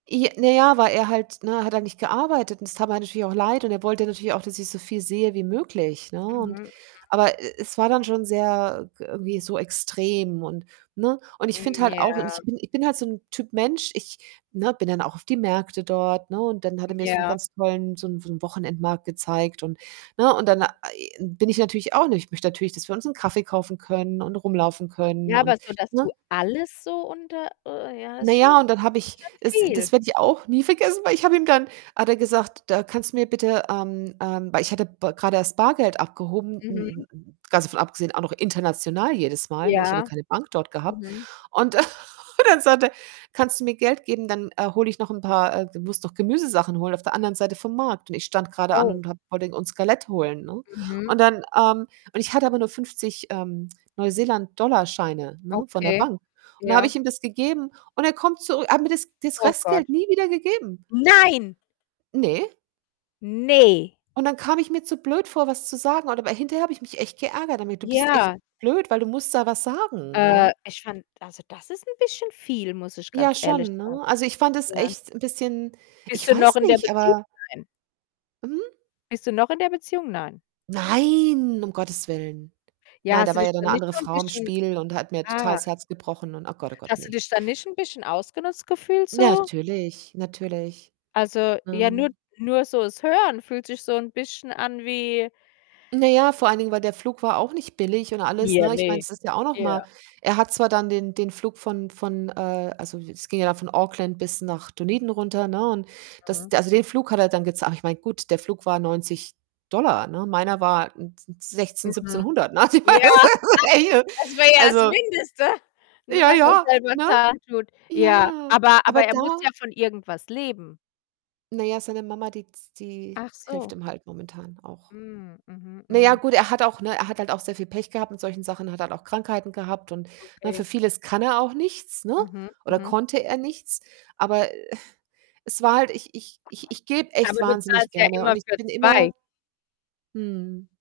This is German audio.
I naja, weil er halt ne, hat halt nicht gearbeitet und es tat mir natürlich auch leid und er wollte natürlich auch, dass ich so viel sehe wie möglich, ne, Mhm, und mhm. aber, e e es war dann schon sehr, äh, g irgendwie so extrem und ne? Und ich finde Mhm, halt auch und ich ja. bin ich bin halt so 'n Typ Mensch, ich ne, bin dann auch auf die Märkte dort, ne, und dann hat er mir so 'n Ja. ganz tollen so 'n so 'n Wochenendmarkt gezeigt und, ne, und dann bin ich natürlich auch nicht ich möchte natürlich, dass wir uns 'nen Kaffee kaufen können und rumlaufen können Ja, aber und so, dass du ne? alles so unter äh, ja Na ist schon ja, und dann das habe ich ist schon es das viel. werde ich auch nie vergessen, weil ich hab ihm dann hat er gesagt, da kannst du mir bitte ähm ähm, weil ich hatte B grade erst Bargeld abgehoben, n Mhm. n n ganz davon abgesehen, auch noch international jedes Mal, ne, ich habe ja Ja, keine Bank dort gehabt. mhm. Und und dann sagt er: „Kannst du mir Geld geben? Dann, äh, hole ich noch 'n paar äh, du musst noch Gemüsesachen holen auf der anderen Seite vom Markt?“, und ich stand grade an Oh. und habe Pudding und [unintelligible] holen, ne? Mhm. Und dann, ähm und ich hatte aber [unintelligible] nur 50, ähm, Neuseeland Dollarscheine, ne, von der Okay, Bank. Und da habe ja. ich ihm [unintelligible] das gegeben und er kommt zurü er hat mir das das Oh Gott. Restgeld nie wieder gegeben. Nein. Ne. Ne! Und dann kam ich mir zu blöd vor, was zu sagen oder weil hinterher habe ich mich echt geärgert damit: „Du bist echt Ja. blöd, weil du musst da was sagen“, ja. Äh, ich fand also, das ist 'n bisschen viel, muss ich Ja, ganz ehrlich schon, sagen. ne? Also, ich fand es Ja. echt 'n bisschen Bist ich du noch weiß in der nicht, Beziehung? aber Nein. Hm Bist du noch in der Beziehung? Nein. Nein, um Gottes Willen. Ja, Nein, hast da du war dich ja dann da 'ne nicht andere so 'n Frau im bisschen Spiel und hat mir total ah. das Herz gebrochen und ach oh Gott, oh Gott, Hast du ne? dich da nicht 'n bisschen ausgenutzt gefühlt so? Natürlich, natürlich. Also, ja, nur Ähm. nur so das Hören fühlt sich so 'n bisschen an wie Na ja, vor allen Dingen, weil der Flug war auch nicht billig und alles, Ja, ne, ich meine ne das ist ja auch noch mal ja. er hat zwar dann den den Flug von von, äh also, es ging ja dann von Auckland bis nach Dunedin runter, ne, und das Mhm. d also, den Flug hat er dann gezah aber ich meine, gut, der Flug war 90 $ ne, meiner war n n 16,, Mhm, 1.700, ne? ja, das [unintelligible] wäre ja das Also Mindeste, nur Ja, das er's ja, selber ne? zahlen tut. Ja, Ja, aber aber aber er da? muss ja von irgendwas leben. Na ja, seine Mama, die z die Ach so. hilft ihm halt momentan auch. Mhm, mhm, Na ja, mhm. gut, er hat auch ne, er hat auch sehr viel Pech gehabt mit solchen Sachen, hat halt auch Krankheiten gehabt und ne, Okay. für vieles kann er auch nichts, ne, Mhm, oder mhm. konnte er nichts, aber, es war halt ich ich ich ich gebe echt Aber du wahnsinnig zahlst ja gerne und immer ich für bin 2. immer Mhm.